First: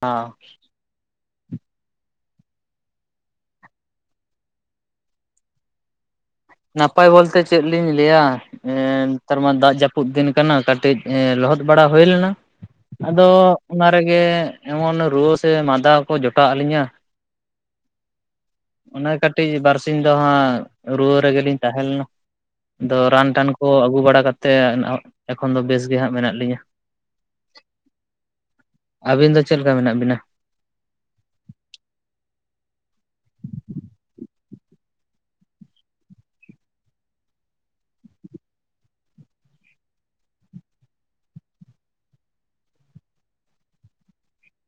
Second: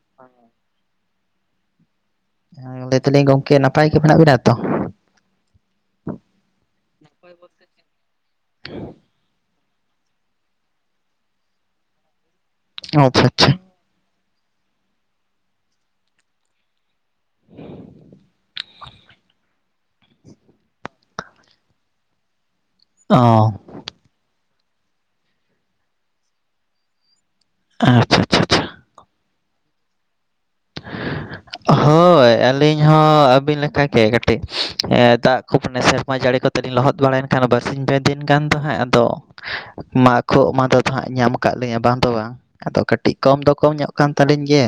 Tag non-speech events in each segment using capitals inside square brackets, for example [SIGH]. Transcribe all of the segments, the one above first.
[UNINTELLIGIBLE] ᱞᱟᱹᱭ ᱮᱫᱟᱞᱤᱧ ᱜᱚᱝᱠᱮ ᱱᱟᱯᱟᱭ ᱜᱮ ᱢᱮᱱᱟᱜ ᱵᱮᱱᱟ ᱛᱚ? ᱱᱟᱯᱟᱭ ᱵᱚᱞᱛᱮ ᱪᱮᱫ ᱞᱤᱧ ᱞᱟᱹᱭᱟ ᱮᱸᱻ ᱱᱮᱛᱟᱨ ᱢᱟ ᱫᱟᱜ ᱡᱟᱹᱯᱩᱫ ᱫᱤᱱ ᱠᱟᱱᱟ ᱠᱟᱹᱴᱤᱡ ᱮ ᱞᱚᱦᱚᱫ ᱵᱟᱲᱟ ᱦᱩᱭ ᱞᱮᱱᱟ ᱾ ᱟᱫᱚ ᱟᱪᱪᱷᱟ ᱟᱪᱪᱷᱟ ᱚᱱᱟ ᱨᱮᱜᱮ ᱮᱢᱚᱱ ᱨᱩᱣᱟᱹ ᱥᱮ ᱢᱟᱸᱫᱟ ᱠᱚ ᱡᱚᱴᱟᱣᱟᱜ ᱞᱤᱧᱟ᱾ [INAUDIBLE] ᱚᱱᱮ ᱠᱟᱹᱴᱤᱡ ᱵᱟᱨᱥᱤᱧ ᱫᱚ ᱦᱟᱸᱜ ᱱᱚᱰᱮ ᱜᱮ ᱞᱤᱧ ᱛᱟᱦᱮᱸ ᱞᱮᱱᱟ ᱾ [INAUDIBLE] ᱟᱫᱚ ᱨᱟᱱ ᱴᱟᱱ ᱚ ᱠᱚ ᱠᱚ ᱟᱹᱜᱩ ᱵᱟᱲᱟ ᱠᱟᱛᱮᱫ ᱮᱠᱷᱚᱱ ᱫᱚ ᱵᱮᱥ ᱜᱮ ᱦᱟᱸᱜ ᱢᱮᱱᱟᱜ ᱞᱤᱧᱟ ᱾ ᱟᱪᱪᱷᱟ ᱟᱪᱪᱷᱟ ᱟᱪᱪᱷᱟ ᱾ ᱟᱹᱵᱤᱱ ᱫᱚ ᱪᱮᱫ ᱞᱮᱠᱟ ᱢᱮᱱᱟᱜ ᱵᱤᱱᱟ? [INAUDIBLE] ᱦᱳᱭ ᱟᱹᱞᱤᱧ ᱦᱚᱸ ᱟᱹᱵᱤᱱ ᱞᱮᱠᱟᱜᱮ ᱠᱟᱹᱴᱤᱡ, ᱫᱟᱜ ᱠᱚ ᱢᱟᱱᱮ ᱥᱮᱨᱢᱟ ᱡᱟᱹᱲᱤ ᱠᱚ ᱠᱟᱹᱴᱤᱡ ᱞᱚᱦᱚᱫ ᱵᱟᱲᱟᱭᱮᱱ ᱠᱷᱟᱱ ᱵᱟᱨᱥᱤᱧ ᱯᱮ ᱫᱤᱱ ᱜᱟᱱ ᱫᱚ ᱦᱟᱸᱜ ᱟᱫᱚ [INAUDIBLE] ᱢᱟ ᱠᱷᱳᱜ ᱢᱟᱫᱟ ᱫᱚ ᱦᱟᱸᱜ ᱧᱟᱢ ᱟᱠᱟᱫ ᱞᱤᱧᱟ ᱵᱟᱝ ᱫᱚ ᱵᱟᱝ ᱾ ᱟᱫᱚ ᱠᱟᱹᱴᱤᱡ ᱠᱚᱢ ᱫᱚ ᱠᱚᱢ ᱧᱚᱜ ᱠᱟᱱ ᱛᱟᱹᱞᱤᱧ ᱜᱮᱭᱟ᱾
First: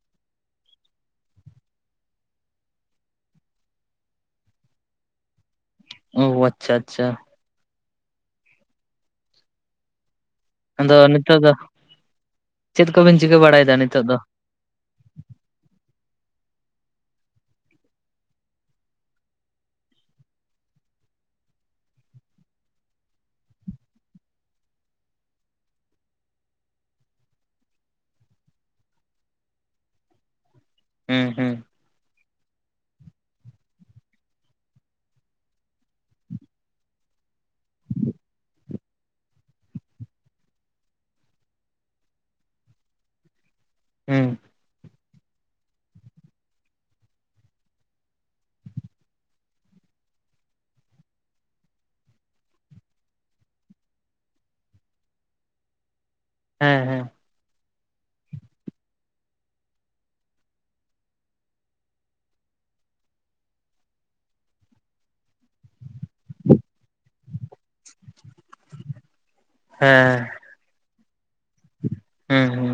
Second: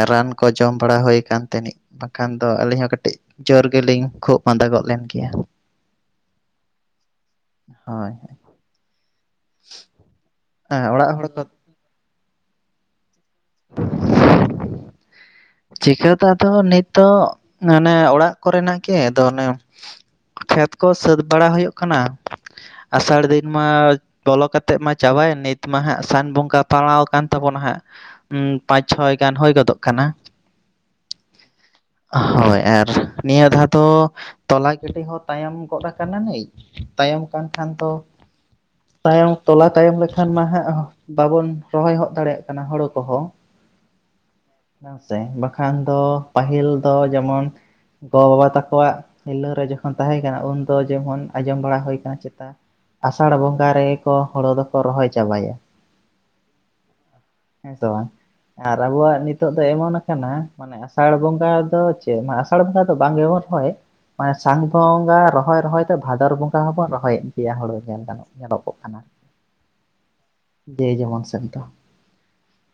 ᱮ ᱨᱟᱱ ᱠᱚ ᱡᱚᱢ ᱵᱟᱲᱟ ᱦᱩᱭ ᱟᱠᱟᱱ ᱛᱮ ᱱᱤᱡ ᱵᱟᱠᱷᱟᱱ ᱫᱚ ᱟᱹᱞᱤᱧ ᱦᱚᱸ ᱠᱟᱹᱴᱤᱡ ᱡᱳᱨ ᱜᱮᱞᱤᱧ ᱠᱷᱩᱜ ᱢᱟᱸᱫᱟ ᱜᱚᱫ ᱞᱮᱱ ᱜᱮᱭᱟ᱾ ᱚᱣ ᱟᱪᱪᱷᱟ ᱟᱪᱪᱷᱟ᱾ ᱦᱚᱭ᱾ [INAUDIBLE] ᱟᱫᱚ ᱚᱲᱟᱜ ᱦᱚᱲ ᱱᱤᱛᱚᱜ ᱠᱚ ᱫᱚ [INAUDIBLE] ᱪᱮᱫ ᱠᱚᱵᱮᱱ ᱪᱤᱠᱟᱹ ᱵᱟᱲᱟᱭ ᱮᱫᱟ ᱱᱤᱛᱚᱜ ᱫᱚ? ᱪᱤᱠᱟᱹ ᱫᱚ ᱟᱫᱚ ᱱᱤᱛᱚᱜ ᱟᱱᱮ ᱚᱲᱟᱜ ᱠᱚᱨᱮ ᱱᱟᱜ ᱜᱮ ᱾ ᱟᱫᱚ ᱚᱱᱮ ᱠᱷᱮᱛ ᱠᱚ ᱥᱟᱹᱛ ᱵᱟᱲᱟ ᱦᱩᱭᱩᱜ ᱠᱟᱱᱟ ᱾ [INAUDIBLE] ᱟᱥᱟᱲ ᱫᱤᱱ ᱢᱟ ᱵᱚᱞᱚ ᱠᱟᱛᱮᱜ ᱢᱟ ᱪᱟᱵᱟᱭᱮᱱ, ᱱᱤᱛ ᱢᱟ ᱦᱟᱸᱜ ᱥᱟᱱ ᱵᱚᱸᱜᱟ ᱯᱟᱲᱟᱣ ᱟᱠᱟᱱ ᱛᱟᱵᱚᱱᱟ ᱦᱟᱸᱜ᱾ ᱩᱸᱢ ᱯᱟᱸᱪ ᱪᱷᱚᱭ ᱜᱟᱱ ᱦᱩᱭ ᱜᱚᱫᱚᱜ ᱠᱟᱱᱟ᱾ ᱦᱩᱸ ᱦᱩᱸ᱾ ᱦᱚᱭ ᱟᱨ ᱱᱤᱭᱟᱹ ᱫᱷᱟᱣ ᱫᱚ ᱛᱚᱞᱟ ᱜᱤᱰᱤ ᱦᱚᱸ ᱛᱟᱭᱚᱢ ᱜᱚᱫ ᱟᱠᱟᱱᱟ ᱱᱤᱡ ᱾ ᱛᱟᱭᱚᱢ ᱟᱠᱟᱱ ᱠᱷᱟᱱ ᱛᱚ ᱛᱟᱭᱚᱢ ᱛᱚᱞᱟ ᱛᱟᱭᱚᱢ ᱞᱮᱠᱷᱟᱱ ᱢᱟ ᱦᱟᱸᱜ ᱵᱟᱵᱚᱱ ᱨᱚᱦᱚᱭ ᱦᱚᱜ ᱫᱟᱲᱮᱭᱟᱜ ᱠᱟᱱᱟ ᱦᱳᱲᱳ ᱠᱚ ᱦᱚᱸ᱾ ᱦᱩᱸ᱾ ᱛᱮᱦᱮᱧ ᱵᱟᱠᱷᱟᱱ ᱫᱚ ᱯᱟᱹᱦᱤᱞ ᱫᱚ ᱡᱮᱢᱚᱱ ᱜᱚ ᱵᱟᱵᱟ ᱛᱟᱠᱚᱣᱟᱜ ᱦᱤᱨᱞᱟᱹ ᱨᱮ ᱡᱚᱠᱷᱚᱱ ᱛᱟᱦᱮᱸ ᱠᱟᱱᱟ ᱩᱱ ᱫᱚ ᱡᱮᱢᱚᱱ ᱟᱸᱡᱚᱢ ᱵᱟᱲᱟ ᱦᱩᱭ ᱠᱟᱱᱟ ᱪᱮᱛᱟ ᱟᱥᱟᱲ ᱵᱚᱸᱜᱟ ᱨᱮᱜᱮ ᱠᱚ ᱦᱳᱲᱳ ᱫᱚᱠᱚ ᱨᱚᱦᱚᱭ ᱪᱟᱵᱟᱭᱟ᱾ ᱦᱮᱸ ᱦᱮᱸ᱾ [INAUDIBLE] ᱟᱨ ᱟᱵᱚᱣᱟᱜ ᱱᱤᱛᱚᱜ ᱫᱚ ᱮᱢᱚᱱ ᱟᱠᱟᱱᱟ ᱢᱟᱱᱮ ᱟᱥᱟᱲ ᱵᱚᱸᱜᱟ ᱫᱚ ᱪᱮᱫ ᱢᱟ ᱟᱥᱟᱲ ᱵᱚᱸᱜᱟ ᱫᱚ ᱵᱟᱝ ᱜᱮᱵᱚᱱ ᱨᱚᱦᱚᱭ ᱚᱸᱭ ᱥᱟᱱ ᱵᱚᱸᱜᱟ ᱨᱚᱦᱚᱭ ᱨᱚᱦᱚᱭ ᱛᱮ ᱵᱷᱟᱫᱚᱨ ᱵᱚᱸᱜᱟ ᱦᱚᱵᱚᱱ ᱨᱚᱦᱚᱭᱮᱜ ᱜᱮᱭᱟ ᱦᱩᱲᱩ ᱧᱮᱞ ᱜᱟᱱᱚᱜ ᱧᱮᱞᱚᱜᱚᱜ ᱠᱟᱱᱟ ᱾ ᱦᱮᱸ ᱫᱚ ᱾ [INAUDIBLE] ᱦᱮᱸ ᱦᱩᱸ᱾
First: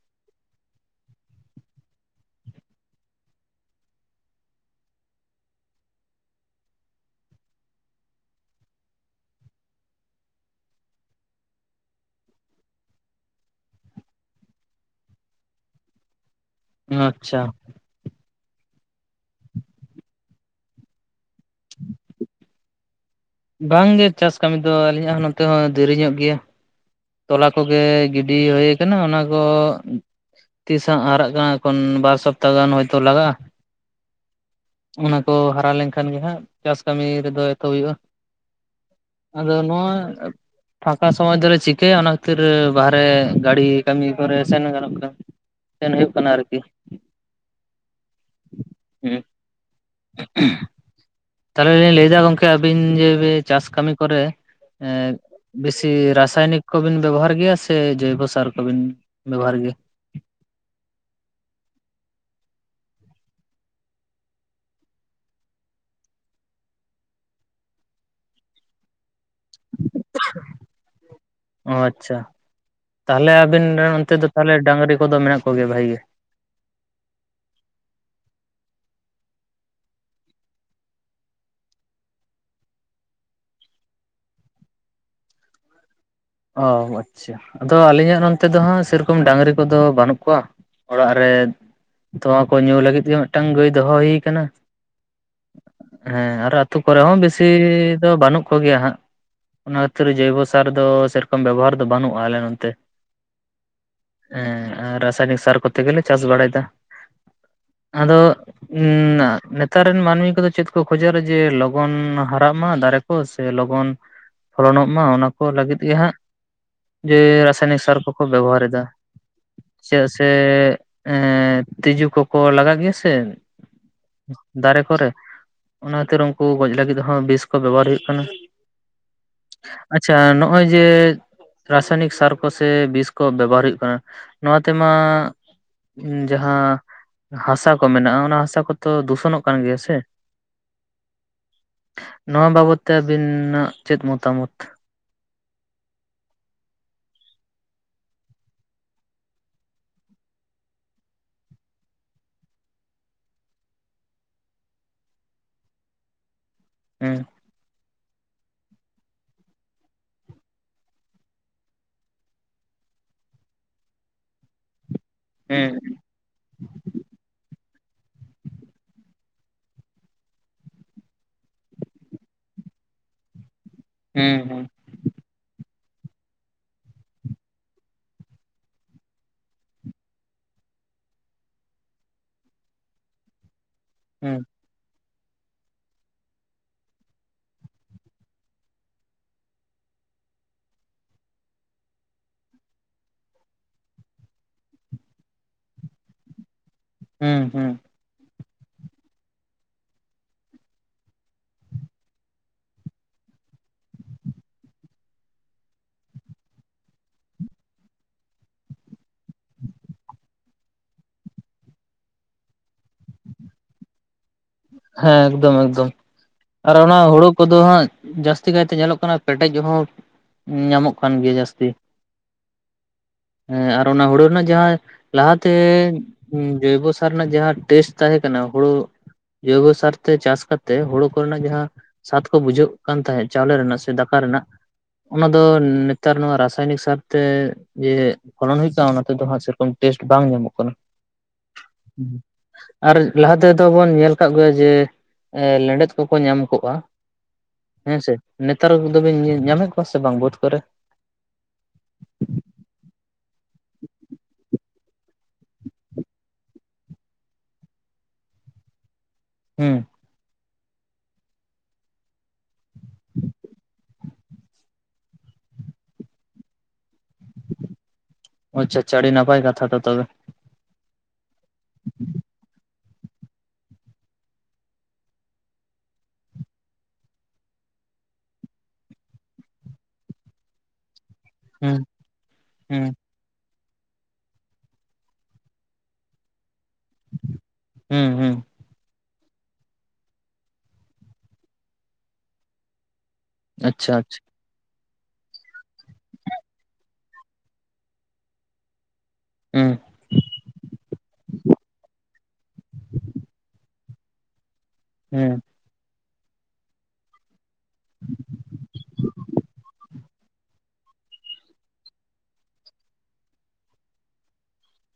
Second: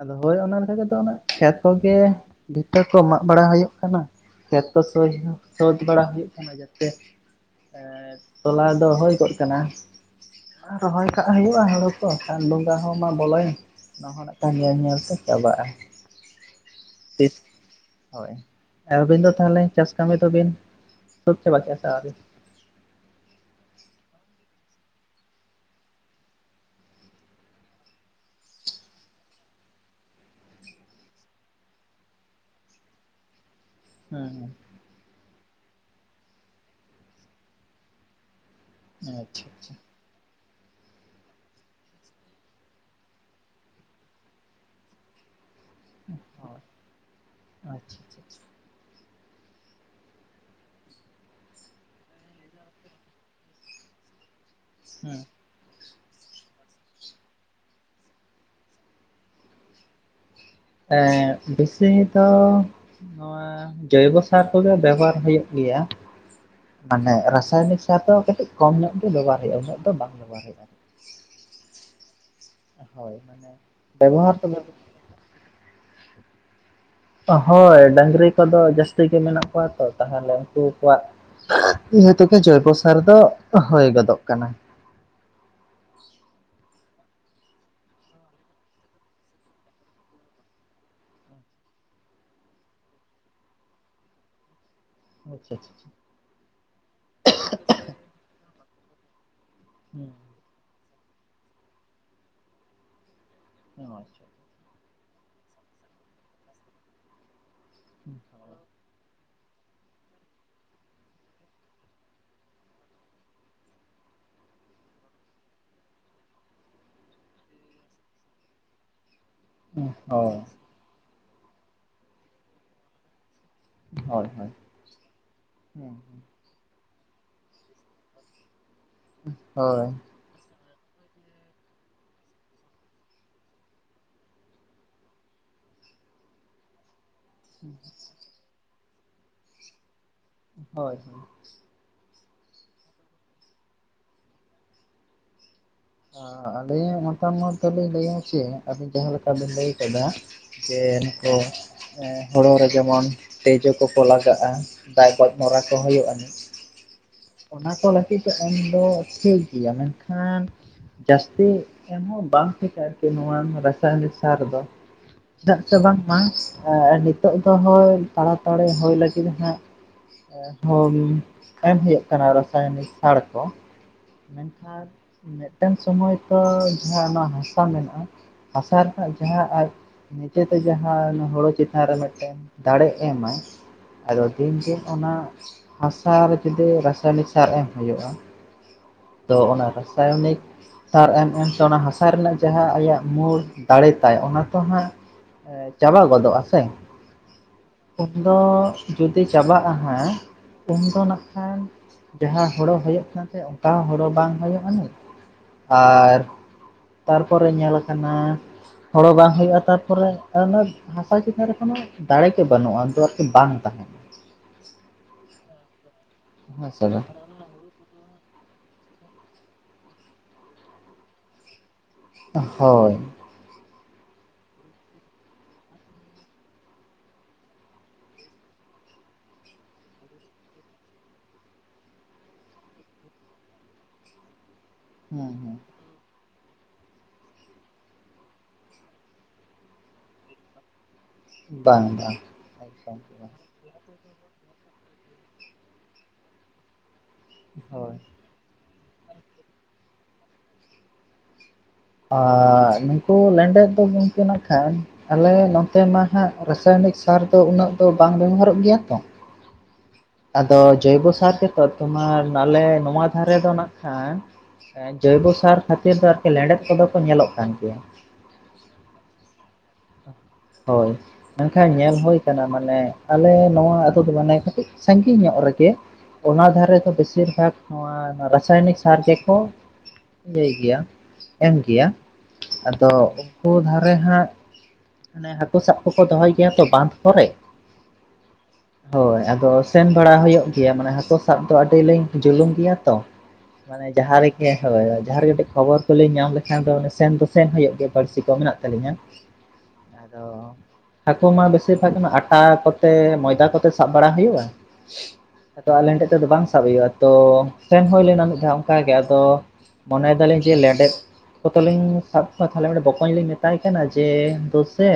ᱟᱫᱚ ᱦᱳᱭ ᱚᱱᱟ ᱞᱮᱠᱟ ᱜᱮᱫᱚ ᱚᱱᱟ ᱠᱷᱮᱛ ᱠᱚᱜᱮ ᱵᱷᱤᱛᱟᱹ ᱠᱚ ᱢᱟᱜ ᱵᱟᱲᱟ ᱦᱩᱭᱩᱜ ᱠᱟᱱᱟ᱾ ᱠᱷᱮᱛ ᱠᱚ ᱥᱳᱡᱷ ᱦᱚᱸ ᱥᱳᱡᱽ ᱵᱟᱲᱟ ᱦᱩᱭᱩᱜ ᱠᱟᱱᱟ, ᱡᱟᱛᱮ ᱦᱮᱸᱻ ᱛᱚᱞᱟ ᱫᱚ ᱦᱳᱭ ᱜᱚᱫ ᱠᱟᱱᱟ᱾ ᱨᱚᱦᱚᱭ ᱠᱟᱜ ᱦᱩᱭᱩᱜ-ᱟ ᱦᱩᱲᱩ ᱠᱚ, ᱥᱟᱱ ᱰᱚᱸᱜᱟ ᱦᱚᱸ ᱢᱟ ᱵᱚᱞᱚᱭᱮᱱ᱾ ᱚᱱᱟ ᱦᱚᱸ ᱱᱟᱸᱜ ᱠᱷᱟᱱ ᱧᱮᱞ ᱧᱮᱞ ᱛᱮ ᱪᱟᱵᱟᱜ-ᱟ᱾ ᱚᱸ ᱟᱪᱪᱷᱟ᱾ ᱦᱚᱭ᱾ ᱟᱹᱵᱤᱱ ᱫᱚ ᱛᱟᱦᱚᱞᱮ ᱪᱟᱥ ᱠᱟᱢᱤ ᱫᱩᱵᱤᱱ ᱥᱟᱹᱛ ᱪᱟᱵᱟ ᱠᱮᱜ-ᱟ ᱥᱮ ᱟᱣᱨᱤ? ᱵᱟᱝ ᱜᱮ ᱪᱟᱥ ᱠᱟᱹᱢᱤ ᱫᱚ᱾ ᱟᱹᱞᱤᱧᱟᱜ ᱦᱚᱸ ᱱᱚᱛᱮ ᱦᱚᱸ ᱫᱮᱨᱤ ᱧᱚᱜ ᱜᱮᱭᱟ᱾ ᱛᱚᱞᱟ ᱠᱚᱜᱮ ᱜᱤᱰᱤ ᱦᱩᱭ ᱠᱟᱱᱟ ᱚᱱᱟ ᱠᱚ ᱩᱸᱜ ᱛᱤᱥ ᱦᱟᱸᱜ ᱦᱟᱨᱟᱜ ᱠᱟᱱᱟ ᱮᱠᱷᱚᱱ ᱵᱟᱨ ᱥᱚᱯᱛᱟᱦ ᱜᱟᱱ ᱦᱚᱭᱛᱚ ᱞᱟᱜᱟᱜ-ᱟ᱾ ᱦᱮᱸ ᱦᱮᱸ᱾ ᱚᱱᱟ ᱠᱚ ᱦᱟᱨᱟ ᱞᱮᱱᱠᱷᱟᱱ ᱜᱮ ᱦᱟᱸᱜ ᱪᱟᱥ ᱠᱟᱢᱤ ᱨᱮᱫᱚ ᱮᱛᱚᱦᱚᱵ ᱦᱩᱭᱩᱜ-ᱟ᱾ ᱦᱮᱸ ᱟᱪᱪᱷᱟ ᱟᱫᱚ ᱟᱪᱪᱷᱟ ᱱᱚᱣᱟ ᱮᱹᱵ ᱯᱷᱟᱸᱠᱟ ᱥᱚᱢᱚᱭ ᱫᱚᱨᱮ ᱪᱤᱠ ᱠᱮ ᱭᱟ ᱚᱱᱟ ᱠᱷᱟᱹᱛᱤᱨ ᱵᱟᱦᱨᱮ ᱜᱟᱲᱤ ᱠᱟᱢᱤ ᱠᱚᱨᱮ ᱥᱮᱱ ᱜᱟᱱᱚᱜ ᱠᱟᱱᱟ᱾ ᱥᱮᱱ ᱦᱩᱭᱩᱜ ᱠᱟᱱᱟ ᱟᱨ ᱠᱤ᱾ ᱦᱳᱭ ᱟᱪᱪᱷᱟ ᱟᱪᱪᱷᱟ ᱦᱩᱸ᱾ ᱛᱟᱞᱦᱮ ᱞᱤᱧ ᱞᱟᱹᱭ ᱫᱟ ᱜᱚᱝᱠᱮ ᱟᱹᱵᱤᱱ ᱡᱮ ᱵᱮ ᱪᱟᱥ ᱠᱟᱹᱢᱤ ᱠᱚᱨᱮ ᱮᱸᱫ ᱦᱮᱸ ᱵᱮᱥᱤ ᱨᱟᱥᱟᱭᱱᱤᱠ ᱠᱚᱵᱤᱱ ᱵᱮᱵᱚᱦᱟᱨ ᱜᱮᱭᱟ, ᱥᱮ ᱡᱚᱭᱵᱚ ᱥᱟᱨ ᱠᱚᱵᱤᱱ ᱵᱮᱵᱚᱦᱟᱨ ᱜᱮᱭᱟ? ᱮᱸᱜ ᱵᱤᱥᱤ ᱛᱚ ᱚᱸ ᱱᱚᱣᱟ ᱡᱳᱭᱵᱚ ᱥᱟᱨ ᱠᱚᱜᱮ ᱵᱮᱵᱚᱦᱟᱨ ᱦᱩᱭᱩᱜ ᱜᱮᱭᱟ᱾ ᱢᱟᱱᱮ ᱨᱟᱥᱟᱭᱱᱤᱠ ᱥᱟᱨ ᱫᱚ ᱠᱟᱹᱴᱤᱡ ᱠᱚᱢ ᱧᱚᱜ ᱜᱮ᱾ ᱜᱮ ᱵᱮᱵᱷᱟᱨ ᱦᱩᱭᱩᱜ-ᱟ᱾ ᱩᱱᱟᱹᱜ ᱫᱚ ᱵᱟᱝ ᱵᱮᱵᱚᱦᱟᱨ ᱦᱩᱭᱩᱜ-ᱟ᱾ ᱚ ᱟᱪᱪᱷᱟ ᱛᱟᱦᱚᱞᱮ ᱟᱵᱤᱱ ᱨᱮᱱ ᱚᱱᱛᱮ ᱫᱚ ᱛᱟᱦᱚᱞᱮ ᱰᱟᱝᱨᱤ ᱠᱚᱫᱚ ᱢᱮᱱᱟᱜ ᱠᱚ ᱜᱮᱭᱟ ᱵᱷᱟᱜ ᱜᱮ᱾ ᱚ ᱦᱚᱭ ᱰᱟᱹᱝᱨᱤ ᱠᱚᱫᱚ ᱡᱟᱹᱥᱛᱤ ᱜᱮ ᱢᱮᱱᱟᱜ ᱠᱚᱣᱟ ᱛᱚ ᱛᱟᱦᱚᱞᱮ ᱩᱱᱠᱩ ᱠᱚᱣᱟᱜ-ᱼ ᱤᱧᱦᱚᱛᱮᱫ ᱛᱮ ᱡᱳᱚᱭᱵᱚ ᱥᱟᱨ ᱫᱚ ᱦᱚᱭ ᱜᱚᱫᱚᱜ ᱠᱟᱱᱟ᱾ ᱚ ᱟᱪᱪᱷᱟ᱾ ᱟᱫᱚ ᱟᱹᱞᱤᱧᱟᱜ ᱱᱚᱱᱛᱮ ᱫᱚ ᱦᱟᱸᱜ ᱥᱮᱨᱚᱠᱚᱢ ᱰᱟᱝᱨᱤ ᱠᱚᱫᱚ ᱵᱟᱹᱱᱩᱜ ᱠᱚᱣᱟ᱾ ᱚᱲᱟᱜ ᱨᱮ ᱛᱚᱣᱟ ᱠᱚ ᱧᱩ ᱞᱟᱹᱜᱤᱫ ᱜᱮ ᱢᱤᱫᱴᱟᱝ ᱜᱟᱹᱭ ᱫᱚᱦᱚ ᱦᱩᱭ ᱠᱟᱱᱟ᱾ [UNINTELLIGIBLE] ᱦᱮᱸ ᱟᱨ ᱟᱛᱩ ᱠᱚᱨᱮ ᱦᱚᱸ ᱵᱤᱥᱤ ᱫᱚ ᱵᱟᱹᱱᱩᱜ ᱠᱚᱜᱮᱭᱟ ᱦᱟᱸᱜ᱾ ᱚᱱᱟ ᱠᱷᱟᱹᱛᱤᱨ ᱡᱟᱹᱭᱵᱚᱥᱟᱨ ᱫᱚ ᱥᱮᱨᱚᱠᱚᱢ ᱵᱮᱵᱚᱦᱟᱨ ᱫᱚ ᱵᱟᱹᱱᱩᱜ-ᱟ ᱟᱞᱮ ᱱᱚᱱᱛᱮ᱾ ᱦᱮᱸᱳ ᱟᱪᱪᱷᱟ᱾ ᱦᱮᱸ ᱟᱨ ᱨᱟᱥᱟᱭᱱᱤᱠ ᱥᱟᱨ ᱠᱚᱛᱮ ᱜᱮᱞᱮ ᱪᱟᱥ ᱵᱟᱲᱟᱭᱫᱟ᱾ ᱟᱫᱚ ᱩᱸ ᱱᱟ ᱱᱮᱛᱟᱨ ᱨᱮᱱ ᱢᱟᱹᱱᱢᱤ ᱠᱚᱫᱚ ᱪᱮᱫ ᱠᱚ ᱠᱷᱚᱡᱟᱨ ᱡᱮ ᱞᱚᱜᱚᱱ ᱦᱟᱨᱟᱜ ᱢᱟ, ᱫᱟᱨᱮ ᱠᱚ ᱥᱮ ᱞᱚᱜᱚᱱ ᱯᱷᱚᱞᱚᱱᱚᱜ ᱢᱟ ᱚᱱᱟ ᱠᱚ ᱞᱟᱹᱜᱤᱫ ᱜᱮ ᱦᱟᱸᱜ ᱡᱮ ᱨᱟᱥᱟᱭᱱᱤᱠ ᱥᱟᱨ ᱠᱚᱠᱚ ᱵᱮᱵᱚᱦᱟᱨ ᱮᱫᱟ᱾ ᱪᱮᱭᱟᱜ ᱥᱮ ᱦᱳᱭ ᱮᱸᱜ ᱛᱤᱡᱩ ᱠᱚᱠᱚ ᱞᱟᱜᱟᱜ ᱜᱮᱭᱟ ᱥᱮ᱾ ᱦᱳᱭ ᱫᱟᱨᱮ ᱠᱚᱨᱮ᱾ ᱦᱳᱭ ᱚᱱᱟᱠᱷᱟᱛᱤᱨ ᱚᱝ ᱠᱩ ᱜᱚᱡ ᱞᱟᱹᱜᱤᱫ ᱦᱚᱸ ᱵᱤᱥ ᱠᱚ ᱵᱮᱵᱟᱦᱟᱨ ᱦᱩᱭᱩᱜ ᱠᱟᱱᱟ᱾ ᱦᱳᱭ ᱟᱪᱪᱷᱟ ᱱᱚᱜ ᱱᱚᱜ-ᱚᱭ ᱡᱮ ᱨᱟᱥᱟᱭᱱᱤᱠ ᱥᱟᱨ ᱠᱚ ᱥᱮ ᱵᱤᱥ ᱠᱚ ᱵᱮᱵᱚᱦᱟᱨ ᱦᱩᱭᱩᱜ ᱠᱟᱱᱟ, ᱱᱚᱣᱟ ᱛᱮᱢᱟ ᱡᱟᱦᱟᱸ ᱦᱟᱥᱟ ᱠᱚ ᱢᱮᱱᱟᱜ-ᱟ ᱚᱱᱟ ᱦᱟᱥᱟ ᱠᱚᱫᱚ ᱫᱩᱥᱚᱱᱚᱜ ᱠᱟᱱ ᱜᱮᱭᱟ ᱥᱮ? ᱦᱳᱭ ᱦᱩᱸ᱾ ᱱᱚᱣᱟ ᱵᱟᱵᱚᱛ ᱛᱮ ᱟᱹᱵᱤᱱᱟᱜ ᱪᱮᱫ ᱢᱚᱛᱟᱢᱚᱛ? ᱟ ᱟᱞᱤᱭᱟᱜ ᱢᱚᱛᱟᱢᱚᱛ ᱫᱚ ᱞᱤᱧ ᱞᱟᱹᱭᱟ ᱪᱮᱜ, ᱟᱹᱵᱤᱱ ᱡᱟᱦᱟᱸᱞᱮᱠᱟ ᱵᱤᱱ ᱞᱟᱹᱭ ᱠᱮᱫᱟ᱾ ᱡᱮ ᱱᱚᱜ-ᱚ᱾ ᱮᱸ ᱦᱳᱲᱳ ᱨᱮ ᱡᱮᱢᱚᱱ ᱛᱤᱡᱳ ᱠᱚᱠᱚ ᱞᱟᱜᱟᱜᱼᱟ, ᱫᱟᱭ ᱜᱚᱡᱽ ᱢᱚᱨᱟ ᱠᱚ ᱦᱩᱭᱩᱜ ᱟᱹᱱᱤᱡ᱾ ᱦᱩᱸ᱾ ᱚᱱᱟ ᱠᱚ ᱞᱟᱹᱜᱤᱫ ᱫᱚ ᱮᱢᱫᱚ ᱴᱷᱤᱠ ᱜᱮᱭᱟ, ᱢᱮᱱᱠᱷᱟᱱ ᱡᱟᱹᱥᱛᱤ ᱮᱢᱦᱚᱸ ᱵᱟᱝ ᱴᱷᱤᱠᱟ ᱟᱨᱠᱤ ᱱᱚᱣᱟ ᱮᱱᱟ ᱨᱟᱥᱟᱭᱚᱱᱤᱠ ᱥᱟᱨ ᱫᱚ᱾ ᱪᱮᱫᱟᱜ ᱦᱩᱸ ᱪᱚ ᱵᱟᱝᱢᱟ ᱮ ᱱᱤᱛᱚᱜ ᱫᱚ ᱦᱳᱭ ᱛᱟᱲᱟᱛᱟᱲᱤ ᱦᱳᱭ ᱞᱟᱹᱜᱤᱫ ᱦᱟᱸᱜ ᱚ ᱡᱚᱢ ᱮᱢ ᱦᱩᱭᱩᱜ ᱠᱟᱱᱟ ᱨᱚᱥᱟᱭᱚᱱᱤᱠ ᱥᱟᱲ ᱠᱚ, ᱦᱩᱸ ᱦᱩᱸ ᱢᱮᱱᱠᱷᱟᱱ ᱢᱤᱜᱴᱟᱝ ᱥᱩᱢᱚᱭ ᱛᱚ ᱡᱟᱦᱟ ᱚᱱᱟ ᱦᱟᱥᱟ ᱢᱮᱱᱟᱜᱼᱟ ᱦᱟᱥᱟ ᱨᱮᱱᱟᱜ ᱡᱟᱦᱟᱸ ᱟᱡ ᱱᱤᱡᱮ ᱛᱮ ᱡᱟᱦᱟᱸ ᱚᱱᱟ ᱦᱳᱲᱳ ᱪᱮᱛᱟᱱ ᱨᱮ ᱢᱤᱜᱴᱮᱱ ᱫᱟᱲᱮ ᱮᱢᱟ᱾ ᱟᱫᱚ ᱦᱩᱸ ᱫᱤᱱ ᱫᱤᱱ ᱚᱱᱟ ᱦᱟᱥᱟ ᱨᱮ ᱡᱩᱫᱤ ᱨᱟᱥᱟᱭᱚᱱᱤᱠ ᱥᱟᱨ ᱮᱢ ᱦᱩᱭᱩᱜᱼᱟ᱾ ᱛᱚ ᱚᱱᱟ ᱨᱟᱥᱟᱭᱚᱱᱤᱠ ᱛᱟᱨ ᱮᱢ ᱮᱢᱛᱮ ᱚᱱᱟ ᱦᱟᱥᱟ ᱨᱮᱱᱟᱜ ᱡᱟᱦᱟᱸ ᱟᱭᱟᱜ ᱢᱩᱲ ᱫᱟᱲᱮ ᱛᱟᱭ ᱚᱱᱟ ᱛᱚ ᱦᱟᱸᱜ ᱮ ᱪᱟᱵᱟ ᱜᱚᱫᱚᱜᱼᱟ ᱥᱮ᱾ ᱦᱩᱸᱼᱦᱩᱸ᱾ ᱩᱱ ᱫᱚ ᱡᱩᱫᱤ ᱪᱟᱵᱟᱜᱼᱟ ᱦᱟᱸᱜ, ᱩᱱ ᱫᱚ ᱱᱟᱜ ᱠᱷᱟᱱ ᱡᱟᱦᱟᱸ ᱦᱳᱲᱳ ᱦᱚᱭᱚᱜ ᱠᱟᱱ ᱛᱟᱦᱮᱸ, ᱚᱝᱠᱟ ᱦᱚᱸ ᱦᱳᱲᱳ ᱵᱟᱝ ᱦᱚᱭᱚᱜ ᱟᱹᱱᱤᱡ ᱟᱨ ᱛᱟᱨᱯᱚᱨᱮ ᱧᱮᱞ ᱟᱠᱟᱱᱟ ᱦᱳᱲᱳ ᱵᱟᱝ ᱦᱩᱭᱩᱜᱼᱟ, ᱛᱟᱨᱯᱚᱨᱮ ᱟᱨ ᱟᱹᱱᱟᱹᱫ ᱦᱟᱥᱟ ᱪᱮᱛᱟᱱ ᱨᱮ ᱠᱚᱱᱚ ᱫᱟᱲᱮ ᱜᱮ ᱵᱟᱹᱱᱩᱜᱼᱟ ᱫᱚᱨ ᱠᱤ ᱵᱟᱝ ᱛᱟᱦᱮᱸᱱᱟ᱾ ᱦᱮᱸ ᱮᱠᱫᱚᱢ ᱮᱠᱫᱚᱢ ᱦᱮᱸ ᱟᱨ ᱥᱮ ᱚᱱᱟ ᱦᱩᱲᱩ ᱠᱚᱫᱚ ᱦᱟᱸᱜ ᱡᱟᱹᱥᱛᱤ ᱠᱟᱭᱛᱮ ᱧᱮᱞᱚᱜ ᱠᱟᱱᱟ ᱯᱮᱴᱮᱡ ᱦᱚᱸ ᱧᱟᱢᱚᱜ ᱠᱟᱱ ᱜᱮᱭᱟ ᱡᱟᱹᱥᱛᱤ᱾ ᱦᱳᱭ᱾ ᱮᱸ ᱟᱨ ᱚᱱᱟ ᱦᱩᱲᱩ ᱨᱮᱱᱟᱜ ᱡᱟᱦᱟᱸ ᱞᱟᱦᱟᱛᱮ ᱡᱚᱭᱵᱳ ᱥᱟᱨ ᱨᱮᱱᱟᱜ ᱡᱟᱦᱟᱸ ᱴᱮᱥ ᱛᱟᱦᱮᱸ ᱠᱟᱱᱟ ᱦᱩᱲᱩ ᱡᱳᱭᱵᱳ ᱥᱟᱨ ᱛᱮ ᱪᱟᱥ ᱠᱟᱛᱮ ᱦᱳᱲᱳ ᱠᱚᱨᱮᱱᱟᱜ ᱡᱟᱦᱟᱸ ᱥᱟᱛ ᱠᱚ ᱵᱩᱡᱷᱟᱹᱜ ᱠᱟᱱ ᱛᱟᱦᱮᱸ ᱪᱟᱣᱞᱮ ᱨᱮᱱᱟᱜ ᱥᱮ ᱫᱟᱠᱟ ᱨᱮᱱᱟᱜ᱾ ᱚᱱᱟ ᱦᱮᱸ ᱫᱚ ᱦᱮᱸ ᱱᱮᱛᱟᱨ ᱱᱚᱣᱟ ᱨᱟᱥᱟᱭᱱᱤᱠ ᱥᱟᱨᱛᱮ ᱡᱮ ᱯᱷᱚᱞᱚᱱ ᱦᱩᱭ ᱠᱟ ᱚᱱᱟ ᱛᱮᱫᱚ ᱦᱟᱸᱜ ᱥᱮᱨᱚᱠᱚᱢ ᱴᱮᱥᱴ ᱵᱟᱝ ᱧᱟᱢᱚᱜ ᱠᱟᱱᱟ᱾ ᱵᱟᱝ ᱵᱟᱝ᱾ ᱟᱨ ᱮᱠᱫᱚᱢ ᱞᱟᱦᱟ ᱛᱮᱫᱚ ᱵᱚᱱ ᱧᱮᱞ ᱠᱟᱜ ᱜᱮᱭᱟ ᱡᱮ ᱮᱸ ᱞᱮᱸᱰᱮᱛ ᱠᱚᱠᱚ ᱧᱟᱢ ᱠᱚᱜᱼᱟ᱾ ᱦᱳᱭ ᱦᱮᱸ ᱥᱮ ᱱᱮᱛᱟᱨ ᱠᱚᱫᱚ ᱵᱤᱱ ᱧᱟ-ᱧᱟᱢᱮᱜ ᱠᱚᱣᱟ ᱥᱮ ᱵᱟᱝ ᱵᱟᱹᱫᱽ ᱠᱚᱨᱮ? ᱟᱨ ᱱᱩᱝᱠᱩ ᱞᱮᱸᱰᱮᱛ ᱫᱚ ᱜᱚᱝ ᱛᱮ ᱱᱟᱜᱠᱷᱟᱱ ᱟᱞᱮ ᱱᱚᱛᱮ ᱢᱟ ᱦᱟᱸᱜ ᱨᱟᱥᱟᱭᱚᱱᱤᱠ ᱥᱟᱨ ᱫᱚ ᱩᱱᱟᱹᱜ ᱫᱚ ᱵᱟᱝ ᱵᱮᱵᱷᱟᱨᱚᱜ ᱜᱮᱭᱟ ᱛᱚ᱾ ᱦᱩᱸ᱾ ᱟᱫᱚ ᱡᱚᱭᱵᱳ ᱥᱟᱨ ᱛᱮᱛᱚ ᱛᱚᱢᱟᱨ ᱱᱟᱞᱮ ᱱᱚᱶᱴᱣᱟ ᱫᱷᱟᱨᱮ ᱫᱚ ᱱᱟᱜ ᱠᱷᱟᱱ ᱮᱸ ᱡᱚᱭᱵᱳ ᱥᱟᱨ ᱠᱷᱟᱹᱛᱤᱨ ᱫᱚ ᱟᱨᱠᱤ ᱞᱮᱸᱰᱮᱛ ᱠᱚᱫᱚ ᱠᱚ ᱧᱮᱞᱚᱜ ᱠᱟᱱ ᱜᱮᱭᱟ᱾ ᱚᱪᱪᱷᱟ ᱟᱪᱪᱷᱟ ᱟᱹᱰᱤ ᱱᱟᱯᱟᱭ ᱠᱟᱛᱷᱟ ᱛᱚ ᱛᱚᱵᱮ᱾ ᱦᱳᱭ ᱢᱮᱱᱠᱷᱟᱱ ᱧᱮᱞ ᱦᱳᱭ ᱠᱟᱱᱟ ᱢᱟᱱᱮ ᱟᱞᱮ ᱱᱚᱣᱟ ᱟᱛᱳ ᱫᱚ ᱢᱟᱱᱮ ᱠᱟᱹᱴᱤᱡ ᱥᱟᱺᱜᱤᱧ ᱧᱚᱜ ᱨᱮᱜᱮ᱾ ᱚᱱᱟ ᱫᱷᱟᱨᱮ ᱫᱚ ᱵᱮᱥᱤᱨ ᱵᱷᱟᱠ ᱱᱚᱣᱟ ᱨᱟᱥᱟᱭᱚᱱᱤᱠ ᱥᱟᱨ ᱡᱮ ᱠᱚ ᱭᱟᱹᱭ ᱜᱮᱭᱟ ᱮᱢ ᱦᱩᱸ ᱜᱮᱭᱟ, ᱦᱩᱸ ᱟᱫᱚ ᱩᱝᱠᱩ ᱫᱷᱟᱨᱮ ᱦᱟᱸᱜ ᱚᱱᱮ ᱦᱟᱠᱳ ᱥᱟᱵ ᱠᱚᱠᱚ ᱫᱚᱦᱚᱭ ᱜᱮᱭᱟ ᱛᱚ ᱵᱟᱸᱫᱷ ᱠᱚᱨᱮ᱾ ᱦᱩᱸ ᱦᱩᱸ᱾ ᱦᱳᱭ ᱟᱫᱚ ᱥᱮᱱ ᱵᱟᱲᱟ ᱦᱩᱭᱩᱜ ᱜᱮᱭᱟ ᱢᱟᱱᱮ ᱦᱟᱠᱚ ᱥᱟᱵ ᱫᱚ ᱟᱹᱰᱤ ᱞᱤᱧ ᱡᱩᱞᱩᱢ ᱜᱮᱭᱟ ᱛᱚ᱾ ᱢᱟᱱᱮ ᱟᱪᱪᱷᱟ ᱟᱪᱪᱷᱟ ᱡᱟᱦᱟᱸ ᱨᱮ ᱜᱮ ᱦᱚᱭᱚᱭᱟ ᱡᱟᱦᱟᱸ ᱨᱮ ᱠᱟᱹᱴᱤᱡ ᱠᱷᱚᱵᱚᱨ ᱠᱚᱞᱤᱧ ᱧᱟᱢ ᱞᱮᱠᱷᱟᱱ ᱫᱚ ᱥᱮᱱ ᱫᱚ ᱥᱮᱱ ᱦᱩᱭᱩᱜ ᱜᱮ ᱵᱟᱲᱥᱤ ᱠᱚ ᱢᱮᱱᱟᱜ ᱛᱟᱞᱤᱧᱟ᱾ ᱩᱸ᱾ ᱟᱫᱚ ᱦᱟᱠᱩ ᱢᱟ ᱵᱮᱥᱤᱨ ᱵᱷᱟᱜ ᱜᱮᱢᱟ ᱟᱴᱟ ᱠᱚᱛᱮ ᱢᱚᱭᱫᱟ ᱠᱚᱛᱮ ᱥᱟᱵ ᱵᱟᱲᱟ ᱦᱩᱭᱩᱜᱼᱟ᱾ ᱦᱩᱸ᱾ ᱟᱫᱚ ᱟᱞᱮᱱ ᱴᱷᱮᱡ ᱛᱮᱫᱚ ᱵᱟᱝ ᱥᱟᱵ ᱦᱩᱭᱩᱜᱼᱟ, ᱛᱚ ᱥᱮᱱ ᱦᱩᱭ ᱞᱮᱱᱟ ᱢᱤᱫ ᱫᱷᱟᱣ ᱚᱱᱠᱟ ᱜᱮ ᱟᱫᱚ ᱢᱚᱱᱮᱭ ᱫᱟᱹᱞᱤᱧ ᱡᱮ ᱞᱮᱸᱰᱮᱛ ᱠᱚᱛᱚ ᱞᱤᱧ ᱥᱟᱵ ᱠᱚᱣᱟ ᱛᱟᱦᱚᱞᱮ ᱢᱤᱫ ᱴᱮᱡ ᱵᱚᱠᱚᱧ ᱞᱤᱧ ᱢᱮᱛᱟᱭ ᱠᱟᱱᱟ ᱡᱮ ᱫᱳ ᱥᱮ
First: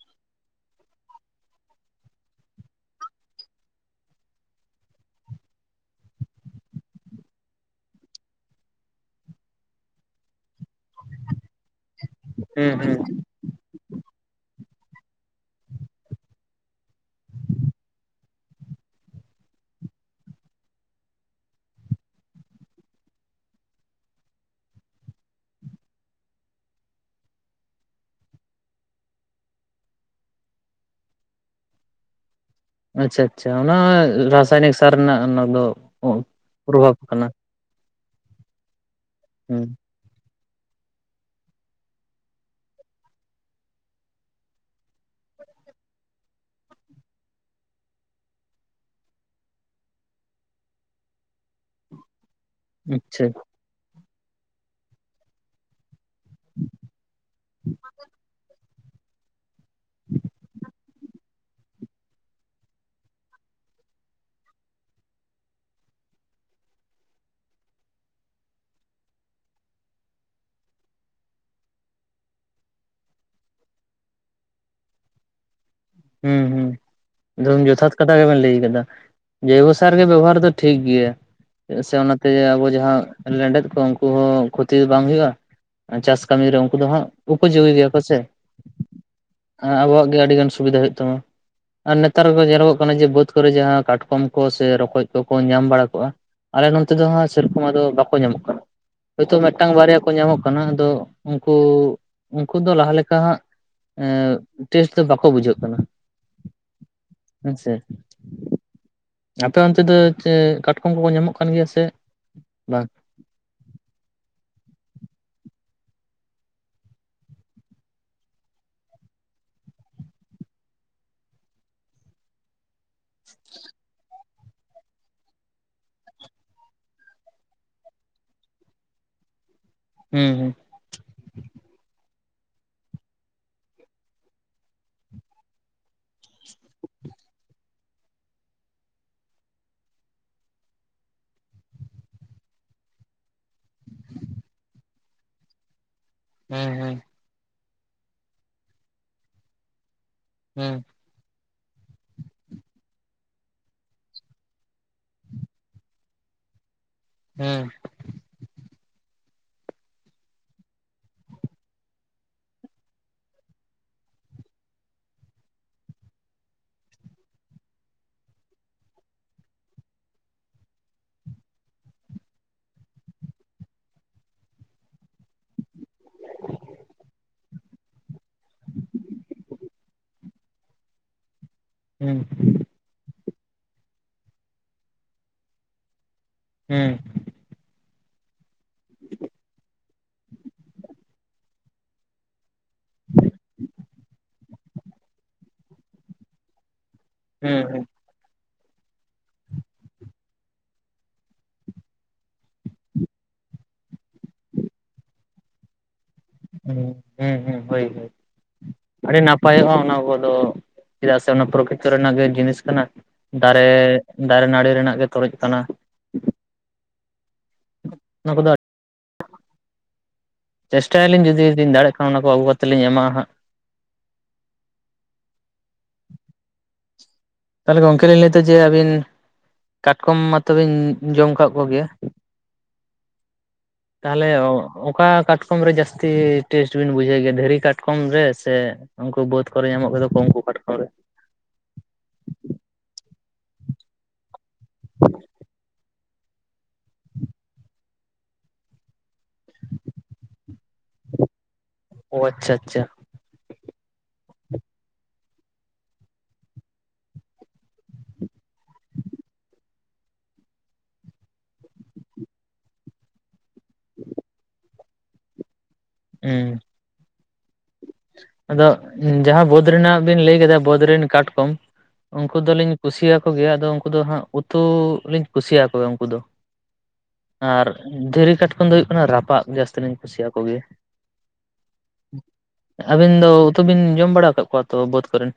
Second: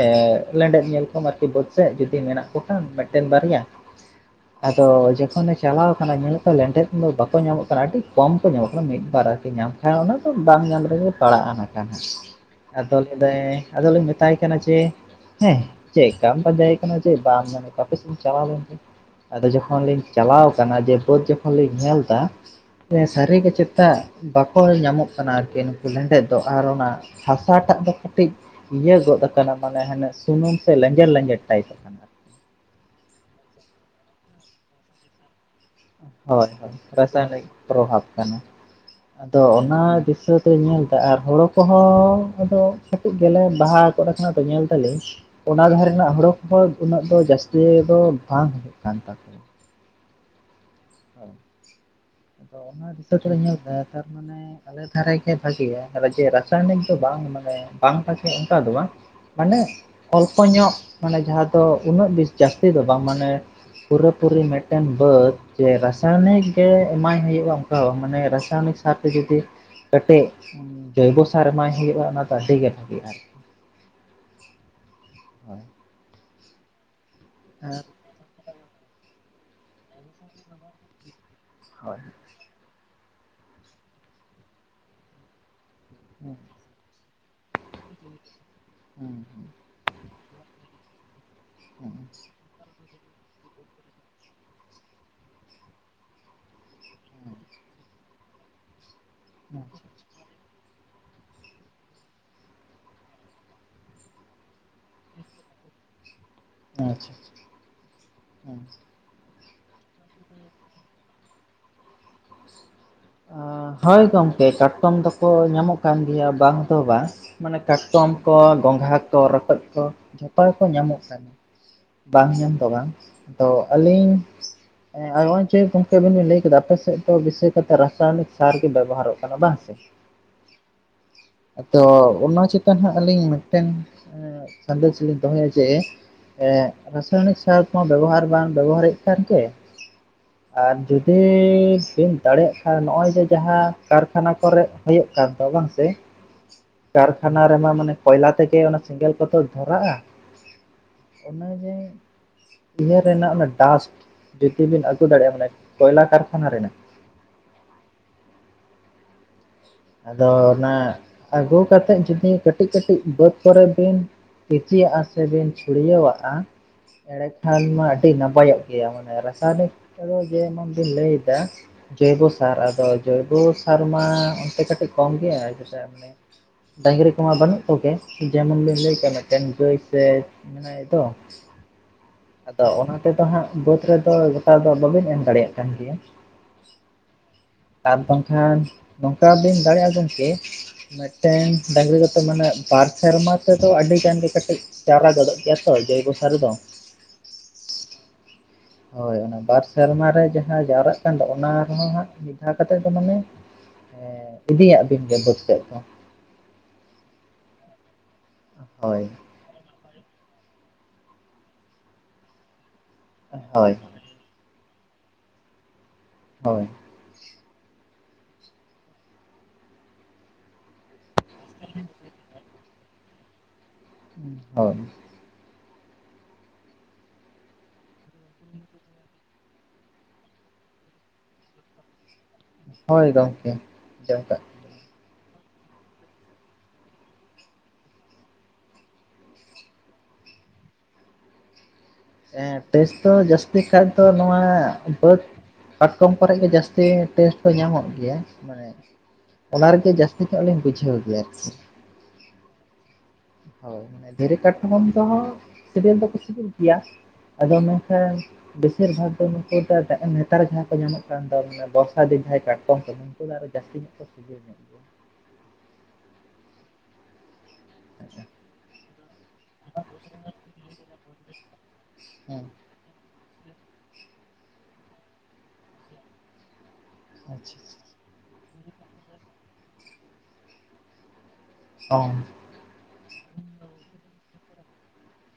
ᱞᱮᱸᱰᱮᱛ ᱧᱮᱞ ᱠᱚᱢ ᱟᱨᱠᱤ ᱵᱟᱹᱫᱽ ᱥᱮᱫ ᱡᱩᱫᱤ ᱢᱮᱱᱟᱜ ᱠᱚ ᱠᱷᱟᱱ ᱢᱤᱫᱴᱮᱱ ᱵᱟᱨᱭᱟ [INAUDIBLE] ᱟᱫᱚ ᱡᱚᱠᱷᱚᱱᱮ ᱪᱟᱞᱟᱣ ᱠᱟᱱᱟ ᱧᱮᱞᱮᱫ ᱠᱚᱣᱟᱭ ᱞᱮᱸᱰᱮᱛ ᱫᱚ ᱵᱟᱠᱚ ᱧᱟᱢᱚᱜ ᱠᱟᱱᱟ, ᱟᱹᱰᱤ ᱠᱚᱢ ᱠᱚ ᱧᱟᱢᱚᱜ ᱠᱟᱱᱟ ᱢᱤᱫ ᱵᱟᱨ ᱟᱨᱠᱤ ᱧᱟᱢ ᱠᱷᱟᱡ ᱚᱱᱟ ᱫᱚ ᱵᱟᱝ ᱧᱟᱢ ᱨᱮᱜᱮ ᱯᱟᱲᱟᱜᱼᱟ ᱱᱟᱜ-ᱠᱷᱟᱱ ᱦᱟᱸᱜ ᱟᱫᱚ ᱞᱟᱹᱭ ᱫᱟᱭ ᱟᱫᱚ ᱞᱤᱧ ᱢᱮᱛᱟᱭ ᱠᱟᱱᱟ ᱡᱮ ᱦᱮᱸ ᱪᱮᱫᱠᱟᱢ ᱯᱟᱡᱟᱭᱮ ᱠᱟᱱᱟ ᱡᱮ ᱵᱟᱢ ᱧᱟᱢᱮ ᱦᱟᱯᱮ ᱥᱮᱧ ᱪᱟᱞᱟᱣ ᱞᱮᱱ ᱜᱮ᱾ ᱟᱫᱚ ᱡᱚᱠᱷᱚᱱ ᱞᱤᱧ ᱪᱟᱞᱟᱣ ᱠᱟᱱᱟ ᱡᱮ ᱵᱟᱹᱫᱽ ᱡᱚᱠᱷᱚᱱ ᱞᱤᱧ ᱧᱮᱞᱫᱟ ᱥᱮ ᱥᱟᱨᱤ ᱜᱮ ᱪᱮᱛᱟ ᱵᱟᱠᱚ ᱧᱟᱢᱚᱜ ᱠᱟᱱᱟ ᱟᱨᱠᱤ ᱱᱩᱠᱩ ᱞᱮᱸᱰᱮᱫ ᱫᱚ ᱟᱨ ᱚᱱᱟ ᱦᱟᱥᱟᱴᱟᱜ ᱫᱚ ᱠᱟᱹᱴᱤᱡ ᱤᱭᱟᱹ ᱜᱚᱫ ᱟᱠᱟᱱᱟ ᱢᱟᱱᱮ ᱦᱟᱱᱮ ᱥᱩᱱᱩᱢ ᱥᱮ ᱞᱮᱧᱡᱮᱨ ᱞᱮᱧᱡᱮᱨ ᱴᱟᱭᱤᱯ ᱟᱠᱟᱱᱟ᱾ ᱟᱪᱪᱷᱟ ᱟᱪᱪᱷᱟ ᱚᱱᱟ ᱨᱟᱥᱟᱭᱱᱤᱠ ᱥᱟᱨ ᱨᱮᱱᱟᱜ ᱚᱱᱟ ᱫᱚ ᱦᱳᱭ ᱦᱳᱭ ᱯᱨᱚᱵᱷᱟᱵᱽ ᱠᱟᱱᱟ ᱨᱟᱥᱟᱭᱚᱱᱤᱠ ᱯᱨᱳᱵᱷᱟᱵᱽ ᱠᱟᱱᱟ, ᱟᱫᱚ ᱦᱮᱸ ᱚᱱᱟ ᱫᱤᱥᱟᱹ ᱦᱤᱛᱳᱜ ᱤᱧ ᱧᱮᱞ ᱮᱫᱟ ᱟᱨ ᱦᱳᱲᱳ ᱠᱚᱦᱚᱸ ᱟᱫᱚ ᱠᱟᱹᱴᱤᱡ ᱜᱮᱞᱮ ᱵᱟᱦᱟ ᱜᱚᱫ ᱠᱟᱱᱟ ᱛᱚ ᱧᱮᱞ ᱫᱟᱞᱤᱧ ᱚᱱᱟ ᱫᱷᱟᱨᱮᱱᱟᱜ ᱦᱳᱲᱳ ᱠᱚᱦᱚᱸ ᱩᱱᱟᱹᱜ ᱫᱚ ᱡᱟᱹᱥᱛᱤ ᱫᱚ ᱵᱟᱝ ᱦᱩᱭᱩᱜ ᱠᱟᱱ ᱛᱟᱠ ᱟᱫᱚ ᱚᱱᱟ ᱫᱤᱥᱟᱹ ᱟᱪᱪᱷᱟ ᱛᱮ ᱧᱮᱞ ᱫᱟ ᱛᱟᱨ ᱢᱟᱱᱮ ᱟᱞᱮ ᱫᱷᱟᱨᱮ ᱜᱮ ᱵᱷᱟᱜᱮᱭᱟ ᱟᱨ ᱡᱮ ᱨᱟᱥᱟᱭᱚᱱᱤᱠ ᱫᱚ ᱵᱟᱝ ᱢᱟᱱᱮ ᱵᱟᱝ ᱵᱷᱟᱜᱮᱭᱟ ᱚᱝᱠᱟ ᱫᱚ ᱵᱟᱝ ᱢᱟᱱᱮ ᱚᱞᱯᱚ ᱧᱚᱜ ᱢᱟᱱᱮ ᱡᱟᱦᱟᱸ ᱛᱚ ᱩᱱᱟᱹᱜ ᱵᱤᱥ ᱡᱟᱹᱥᱛᱤ ᱫᱚ ᱵᱟᱝ ᱢᱟᱱᱮ ᱯᱩᱨᱟᱹ ᱯᱩᱨᱤ ᱢᱤᱫᱴᱮᱱ ᱵᱟᱹᱫᱽ ᱡᱮ ᱨᱟᱥᱟᱭᱚᱱᱤᱠ ᱜᱮ ᱮᱢᱟᱭ ᱦᱩᱭᱩᱜᱼᱟ ᱚᱝᱠᱟ ᱫᱚ ᱵᱟᱝ, ᱢᱟᱱᱮ ᱨᱟᱥᱟᱭᱱᱤᱠ ᱥᱟᱨ ᱛᱮ ᱡᱩᱫᱤ ᱠᱟᱹᱴᱤᱡ ᱡᱚᱭᱵᱚ ᱥᱟᱨ ᱮᱢᱟᱭ ᱦᱩᱭᱩᱜᱼᱟ ᱚᱱᱟ ᱫᱚ ᱟᱹᱰᱤ ᱜᱮ ᱵᱷᱟᱹᱜᱮᱼᱟ ᱟᱨᱠᱤ᱾ ᱦᱳᱭ ᱦᱩᱸ ᱦᱩᱸ ᱮᱠᱫᱚᱢ ᱟᱨ ᱡᱚᱛᱷᱟᱛ ᱠᱟᱛᱷᱟ ᱜᱮᱵᱤᱱ ᱞᱟᱹᱭ ᱟᱠᱟᱫᱟ, ᱡᱚᱭᱵᱚ ᱥᱟᱨ ᱜᱮ ᱵᱮᱵᱚᱦᱟᱨ ᱫᱚ ᱴᱷᱤᱠ ᱜᱮᱭᱟ ᱪᱮᱫᱟᱜ ᱥᱮ ᱦᱳᱭ ᱚᱱᱟ ᱛᱮ ᱟᱵᱚ ᱡᱟᱦᱟᱸ ᱞᱮᱸᱰᱮᱫ ᱠᱚ ᱩᱱᱠᱩ ᱦᱚᱸ ᱠᱷᱩᱛᱤ ᱵᱟᱝ ᱦᱩᱭᱩᱜᱼᱟ, ᱟᱨ ᱪᱟᱥ ᱦᱩᱸ ᱠᱟᱹᱢᱤ ᱨᱮ ᱩ ᱩᱱᱠᱩ ᱫᱚ ᱦᱟᱸᱜ ᱩᱠᱩ ᱪᱩᱠᱩᱭ ᱜᱮᱭᱟ ᱠᱚ ᱥᱮ? ᱦᱮᱸ᱾ ᱮᱸ ᱟᱵᱚᱣᱟᱜ ᱜᱮ ᱟᱹᱰᱤ ᱜᱟᱱ ᱥᱩᱵᱤᱫᱷᱟ ᱦᱩᱭᱩᱜ ᱛᱟᱢᱟ ᱟᱨ ᱦᱩᱸ ᱱᱮᱛᱟᱨ ᱠᱚ ᱡᱮᱨᱚᱠ ᱦᱩᱭᱩᱜ ᱠᱟᱱᱟ ᱡᱮ ᱵᱟᱹᱫ ᱠᱚᱨᱮ ᱡᱟᱦᱟᱸ ᱠᱟᱴᱠᱚᱢ ᱠᱚ ᱥᱮ ᱨᱚᱠᱚᱡ ᱠᱚᱠᱚ ᱧᱟᱢ ᱵᱟᱲᱟ ᱠᱚᱜ-ᱟ᱾ ᱟᱞᱮ ᱱᱚᱱᱛᱮ ᱫᱚ ᱦᱟᱸᱜ ᱥᱮᱨᱚᱠᱚᱢ ᱟᱫᱚ ᱵᱟᱠᱚ ᱧᱟᱢᱚᱜ ᱠᱟᱱᱟ, ᱦᱚᱭᱛᱳ ᱢᱤᱫᱴᱟᱝ ᱵᱟᱨᱭᱟ ᱠᱚ ᱧᱟᱢᱚᱜ ᱠᱟᱱᱟ ᱟᱫᱚ ᱩᱱᱠᱩ ᱩᱱᱠᱩ ᱫᱚ ᱞᱟᱦᱟ ᱞᱮᱠᱟ ᱦᱟᱸᱜᱰ ᱴᱮᱥᱴ ᱫᱚ ᱵᱟᱠᱚ ᱵᱩᱡᱷᱟᱹᱜ᱾ ᱠᱟᱱᱟ᱾ ᱦᱩᱸ ᱟᱪᱪᱷᱟ ᱦᱮᱸ ᱥᱮ? ᱦᱩᱸ ᱟᱯᱮ ᱚᱱᱛᱮ ᱫᱚ ᱪᱮ ᱠᱟᱴᱠᱚᱢ ᱠᱚᱠᱚ ᱧᱟᱢᱚᱜ ᱠᱟᱱ ᱜᱮᱭᱟ ᱥᱮ ᱵᱟᱝ? ᱮᱸ ᱦᱳᱭ ᱜᱚᱝᱠᱮ ᱠᱟᱴᱠᱚᱢ ᱫᱚᱠᱚ ᱧᱟᱢᱚᱜ ᱠᱟᱱ ᱜᱮᱭᱟ ᱵᱟᱝ ᱫᱚ ᱵᱟᱝ ᱢᱟᱱᱮ ᱠᱟᱴᱠᱚᱢ ᱠᱚ ᱜᱚᱝᱜᱷᱟ ᱠᱚ ᱨᱟᱹᱠᱚᱡ ᱠᱚ, ᱡᱷᱚᱛᱚ ᱜᱮᱠᱚ ᱧᱟᱢᱚᱜ ᱠᱟᱱᱟ᱾ ᱵᱟᱝ ᱧᱟᱢ ᱫᱚ ᱵᱟᱝ, ᱛᱚ ᱟᱹᱞᱤᱧ ᱦᱚᱸᱜᱼᱚᱭ ᱡᱮ ᱜᱚᱝᱠᱮ ᱟᱵᱤᱱ ᱵᱤᱱ ᱞᱟᱹᱭ ᱠᱮᱫᱟ ᱟᱯᱮ ᱥᱮᱫ ᱫᱚ ᱵᱤᱥᱚᱭ ᱠᱟ ᱨᱟᱥᱟᱭᱚᱱᱤᱠ ᱥᱟᱨ ᱜᱮ ᱵᱮᱵᱚᱦᱟᱨᱚᱜ ᱠᱟᱱᱟ, ᱵᱟᱝ ᱥᱮ? ᱦᱩᱸ ᱦᱩᱸ᱾ ᱟᱫᱚ ᱚᱱᱟ ᱪᱮᱛᱟᱱ ᱦᱟᱜ ᱟᱹᱞᱤᱧ ᱢᱤᱫᱴᱮᱱ ᱥᱟᱫᱮᱥ ᱞᱤᱧ ᱫᱚᱦᱚᱭᱟ ᱡᱮ ᱮ ᱨᱟᱥᱟᱭᱚᱱᱤᱠ ᱥᱟᱨ ᱠᱚᱢᱟ ᱵᱮᱵᱚᱦᱟᱨ ᱵᱟᱝ ᱵᱮᱵᱚᱦᱟᱨᱮᱫ ᱠᱷᱟᱱ ᱜᱮ ᱟᱨ ᱡᱩᱫᱤ ᱥᱤᱱ ᱫᱟᱲᱮᱭᱟᱜ ᱟᱨ ᱱᱚᱜᱼᱚᱭ ᱡᱮ ᱡᱟᱦᱟᱸ ᱠᱟᱨᱠᱷᱟᱱᱟ ᱠᱚᱨᱮ ᱦᱩᱭᱩᱜ ᱠᱟᱱ ᱫᱚ ᱵᱟᱝ ᱥᱮ, ᱦᱮᱸ ᱦᱮᱸ, ᱦᱟᱱᱟ ᱨᱮᱢᱟ ᱢᱟᱱᱮ ᱠᱚᱭᱞᱟ ᱛᱮᱜᱮ ᱚᱱᱟ ᱥᱮᱸᱜᱮᱞ ᱠᱚᱫᱚ ᱫᱷᱚᱨᱟᱜ-ᱟ᱾ ᱦᱮᱸ ᱤᱱᱟ ᱜᱮ, ᱤᱭᱟᱹ ᱨᱮᱱᱟᱜ ᱚᱱᱟ ᱰᱟᱥᱴ, ᱡᱩᱫᱤ ᱵᱤᱱ ᱟᱹᱜᱩ ᱫᱟᱲᱮᱭᱟᱜᱼᱟ ᱢᱟᱱᱮ ᱠᱚᱭᱞᱟ ᱠᱟᱨᱠᱷᱟᱱᱟ ᱨᱮᱱᱟᱜ, ᱦᱮᱸ ᱟᱫᱚ ᱚᱱᱟ ᱟᱹᱜᱩ ᱠᱟᱛᱮᱫ ᱡᱩᱫᱤ ᱠᱟᱹᱴᱤᱡ ᱠᱟᱹᱴᱤᱡ ᱵᱟᱹᱫ ᱠᱚᱨᱮ ᱵᱤᱱ ᱤᱨᱪᱤᱭᱟᱼᱟ ᱥᱮ ᱵᱤᱱ ᱪᱷᱩᱲᱭᱟᱹᱣᱟᱜᱼᱟ, ᱮᱲᱮ ᱠᱷᱟᱱ ᱢᱟ ᱟᱹᱰᱤ ᱱᱟᱯᱟᱭᱚᱜ ᱜᱮᱭᱟ, ᱢᱟᱱᱮ ᱨᱟᱥᱟᱭᱱᱤᱠ ᱠᱚᱫᱚ ᱡᱮᱢᱚᱱ ᱵᱤᱱ ᱞᱟᱹᱭ ᱮᱫᱟ ᱡᱚᱭᱵᱚ ᱥᱟᱨ, ᱟᱫᱚ ᱡᱚᱭᱵᱚ ᱥᱟᱨ ᱢᱟ, ᱠᱟᱹᱴᱤᱡ ᱠᱟᱹᱴᱤᱡ ᱠᱚᱢ ᱜᱮᱭᱟ, ᱪᱮᱫᱟᱜ ᱥᱮ ᱰᱟᱝᱨᱤ ᱠᱚᱢᱟ ᱵᱟᱹᱱᱩᱜ ᱠᱚᱜᱮ, ᱡᱮᱢᱚᱱ ᱵᱤᱱ ᱞᱟᱹᱭ ᱠᱮᱜ ᱢᱤᱫᱴᱮᱱ ᱜᱟᱹᱭ ᱥᱮ ᱢᱮᱱᱟᱭ ᱛᱚ ᱦᱩᱸ ᱟᱫᱚ ᱚᱱᱟ ᱛᱮᱫᱚ ᱦᱟᱸᱜ ᱵᱟᱹᱫᱽ ᱨᱮᱫᱚ ᱜᱚᱴᱟ ᱫᱚ ᱵᱟᱹᱵᱤᱱ ᱮᱢ ᱫᱟᱲᱮᱭᱟᱜ ᱠᱟᱱ ᱜᱮᱭᱟ, ᱦᱩᱸ ᱟᱨ ᱵᱟᱝᱠᱷᱟᱱ ᱱᱚᱝᱠᱟ ᱵᱤᱱ ᱫᱟᱲᱮᱭᱟᱜ-ᱟ ᱜᱚᱢᱠᱮ, ᱢᱮᱴᱮᱱ ᱰᱟᱹᱝᱨᱤ ᱠᱚᱫᱚ ᱢᱟᱱᱮ ᱵᱟᱨ ᱥᱮᱨᱢᱟ ᱛᱮᱫᱚ ᱟᱹᱰᱤ ᱜᱟᱱ ᱜᱮ ᱠᱟᱹᱴᱤᱡ ᱪᱟᱨᱟ ᱜᱚᱫᱚᱜ ᱜᱮᱭᱟ ᱛᱚ ᱡᱚᱭᱵᱚ ᱥᱟᱨ ᱫᱚ, ᱦᱩᱸ ᱦᱩᱸ, ᱦᱳᱭ ᱚᱱᱟ ᱵᱟᱨ ᱥᱮᱨᱢᱟ ᱨᱮ ᱡᱟᱦᱟᱸ ᱡᱟᱣᱨᱟᱜ ᱠᱟᱱ ᱫᱚ ᱚᱱᱟ ᱨᱮᱦᱚᱸ ᱦᱟᱸᱜ ᱢᱤᱫ ᱫᱷᱟᱣ ᱠᱟᱛᱮᱫ ᱫᱚ ᱢᱟᱱᱮ, ᱤᱫᱤᱭᱟᱜ ᱵᱤᱱ ᱜᱮ ᱵᱟᱹᱫᱽ ᱥᱮᱫ ᱫᱚ᱾ ᱦᱩᱸ, ᱦᱩᱸ ᱦᱩᱸ, ᱦᱳᱭ ᱦᱳᱭ, ᱦᱳᱭ ᱟᱹᱰᱤ ᱱᱟᱯ ᱱᱟᱯᱟᱭᱚᱜᱼᱟ ᱚᱱᱟ ᱠᱚᱫᱚ, ᱪᱮᱫᱟᱜ ᱥᱮ ᱚᱱᱟ ᱯᱨᱚᱠᱤᱛᱚ ᱨᱮᱱᱟᱜ ᱜᱮ ᱡᱤᱱᱤᱥ ᱠᱟᱱᱟ ᱫᱟᱨᱮ ᱦᱳᱭ ᱫᱟᱨᱮ ᱱᱟᱹᱲᱤ ᱨᱮᱱᱟᱜ ᱜᱮ ᱛᱚᱨᱡᱽ ᱠᱟᱱᱟ᱾ ᱦᱳᱭ, ᱚᱱᱟ ᱠᱚᱫᱚ ᱟ ᱪᱮᱥᱴᱟᱭᱟᱞᱤᱧ ᱡᱩᱫᱤ ᱫᱟᱲᱮᱜ ᱠᱷᱟᱱ ᱚᱱᱟ ᱠᱚ ᱟᱹᱜᱩ ᱠᱟᱛᱮ ᱞᱤᱧ ᱮᱢᱟ ᱦᱟᱸᱜ᱾ ᱦᱳᱭ ᱛᱟᱦᱚᱞᱮ ᱜᱚᱢᱠᱮ ᱞᱤᱧ ᱞᱟᱹᱭ ᱮᱫᱟ ᱡᱮ, ᱟᱹᱵᱤᱱ ᱠᱟᱴᱠᱚᱢ ᱢᱟᱛᱚᱵᱤᱱ ᱡᱚᱢ ᱠᱟᱫ ᱠᱚᱜᱮᱭᱟ? ᱦᱳᱭ ᱜᱚᱢᱠᱮ ᱡᱚᱢ ᱛᱟᱦᱚᱞᱮ ᱠᱟᱜ ᱚᱠᱟ ᱠᱟᱴ ᱠᱟᱴᱠᱚᱢ ᱨᱮ ᱡᱟᱹᱥᱛᱤ ᱴᱮᱥᱴ ᱵᱤᱱ ᱵᱩᱡᱷᱟᱹᱣ ᱜᱮᱭᱟ, ᱫᱷᱤᱨᱤ ᱠᱟᱴᱠᱚᱢ ᱨᱮ ᱥᱮ ᱩᱱᱠᱩ ᱵᱟᱹᱫᱽ ᱠᱚᱨᱮ ᱧᱟᱢᱚᱜ ᱜᱮᱫ ᱠᱚ ᱩᱱᱠᱩ ᱡᱟᱴᱠᱚᱢ ᱨᱮ, ᱮ ᱴᱮᱥᱴ ᱫᱚ ᱡᱟᱹᱥᱛᱤ ᱠᱟᱭᱛᱮ ᱱᱚᱣᱟ ᱵᱟᱹᱫᱽ ᱠᱟᱴᱠᱚᱢ ᱠᱚᱨᱮ ᱜᱮ ᱡᱟᱹᱥᱛᱤ ᱴᱮᱥᱴ ᱦᱚᱸ ᱧᱟᱢᱚᱜ ᱜᱮᱭᱟ, ᱢᱟᱱᱮ ᱚᱱᱟ ᱨᱮᱜᱮ ᱡᱟᱹᱥᱛᱤ ᱧᱚᱜ ᱞᱤᱧ ᱵᱩᱡᱷᱟᱹᱣ ᱜᱮᱭᱟ ᱟᱨᱠᱤ, ᱚ ᱟᱪᱪᱷᱟ, ᱟᱪᱪᱷᱟ ᱳᱭ ᱢᱟᱱᱮ ᱫᱷᱤᱨᱤ ᱠᱟᱴᱚᱠᱚᱢ ᱫᱚᱦ ᱥᱤᱠᱤᱞ ᱫᱚ ᱠᱚ ᱥᱤᱵᱤᱞ ᱜᱮᱭᱟ, ᱟᱫᱚ ᱢᱮᱱᱠᱷᱟᱱ ᱵᱮᱥᱤᱨ ᱵᱷᱟᱜᱽ ᱫᱚ ᱱᱩᱠᱩ ᱱᱮᱛᱟᱨ ᱡᱟᱦᱟᱸ ᱠᱚ ᱧᱟᱢᱚᱜ ᱠᱟᱱ ᱫᱚ, ᱵᱚᱨᱥᱟ ᱫᱤᱱ ᱡᱟᱦᱟᱸᱭ ᱠᱟᱴᱠᱚᱢ ᱠᱚ, ᱩᱱᱠᱩ ᱫᱚ ᱟᱨᱦᱚ ᱡᱟᱹᱥᱛᱤ ᱧᱚᱜ ᱠᱚ ᱥᱤᱵᱤᱞ ᱧᱚᱜ, ᱜᱮᱭᱟ ᱩᱢ ᱟᱫᱚ ᱡᱟᱦᱟᱸ ᱵᱟᱹᱫᱽ ᱨᱮᱱᱟᱜ ᱵᱤᱱ ᱞᱟᱹᱭ ᱠᱮᱫᱟ, ᱵᱟᱹᱫᱽ ᱨᱤᱱ ᱠᱟᱴᱠᱚᱢ ᱩᱱᱠᱩ ᱦᱮᱸ ᱫᱚᱞᱤᱧ ᱠᱩᱥᱤᱭᱟᱠ ᱩᱱᱠᱩ ᱜᱮᱭᱟ ᱟᱫᱚ ᱩᱱᱠᱩ ᱫᱚ ᱦᱟᱸᱜ ᱩᱛᱩ ᱞᱤᱧ ᱠᱩᱥᱤᱭᱟᱠᱚ ᱜᱮ ᱩᱱᱠᱩ ᱫᱚ, ᱟᱪᱪᱷᱟ ᱟᱨ ᱫᱷᱤᱨᱤ ᱠᱟᱴᱠᱚᱢ ᱫᱚ ᱦᱩᱭᱩᱜ ᱠᱟᱱᱟ, ᱨᱟᱯᱟᱜ ᱡᱟᱹᱥᱛᱤᱞᱤᱧ ᱠᱩᱥᱤᱭᱟ ᱠᱚ ᱜᱮᱭᱟ᱾ ᱚ‍‌‍᱾ ᱟᱹᱵᱤᱱ ᱫᱚ ᱩᱛᱩ ᱵᱤᱱ ᱡᱚᱢ ᱵᱟᱲᱟ ᱟᱠᱟᱜ ᱠᱚᱣᱟ ᱛᱚ ᱵᱟᱹᱛ ᱠᱚᱨᱮᱱ?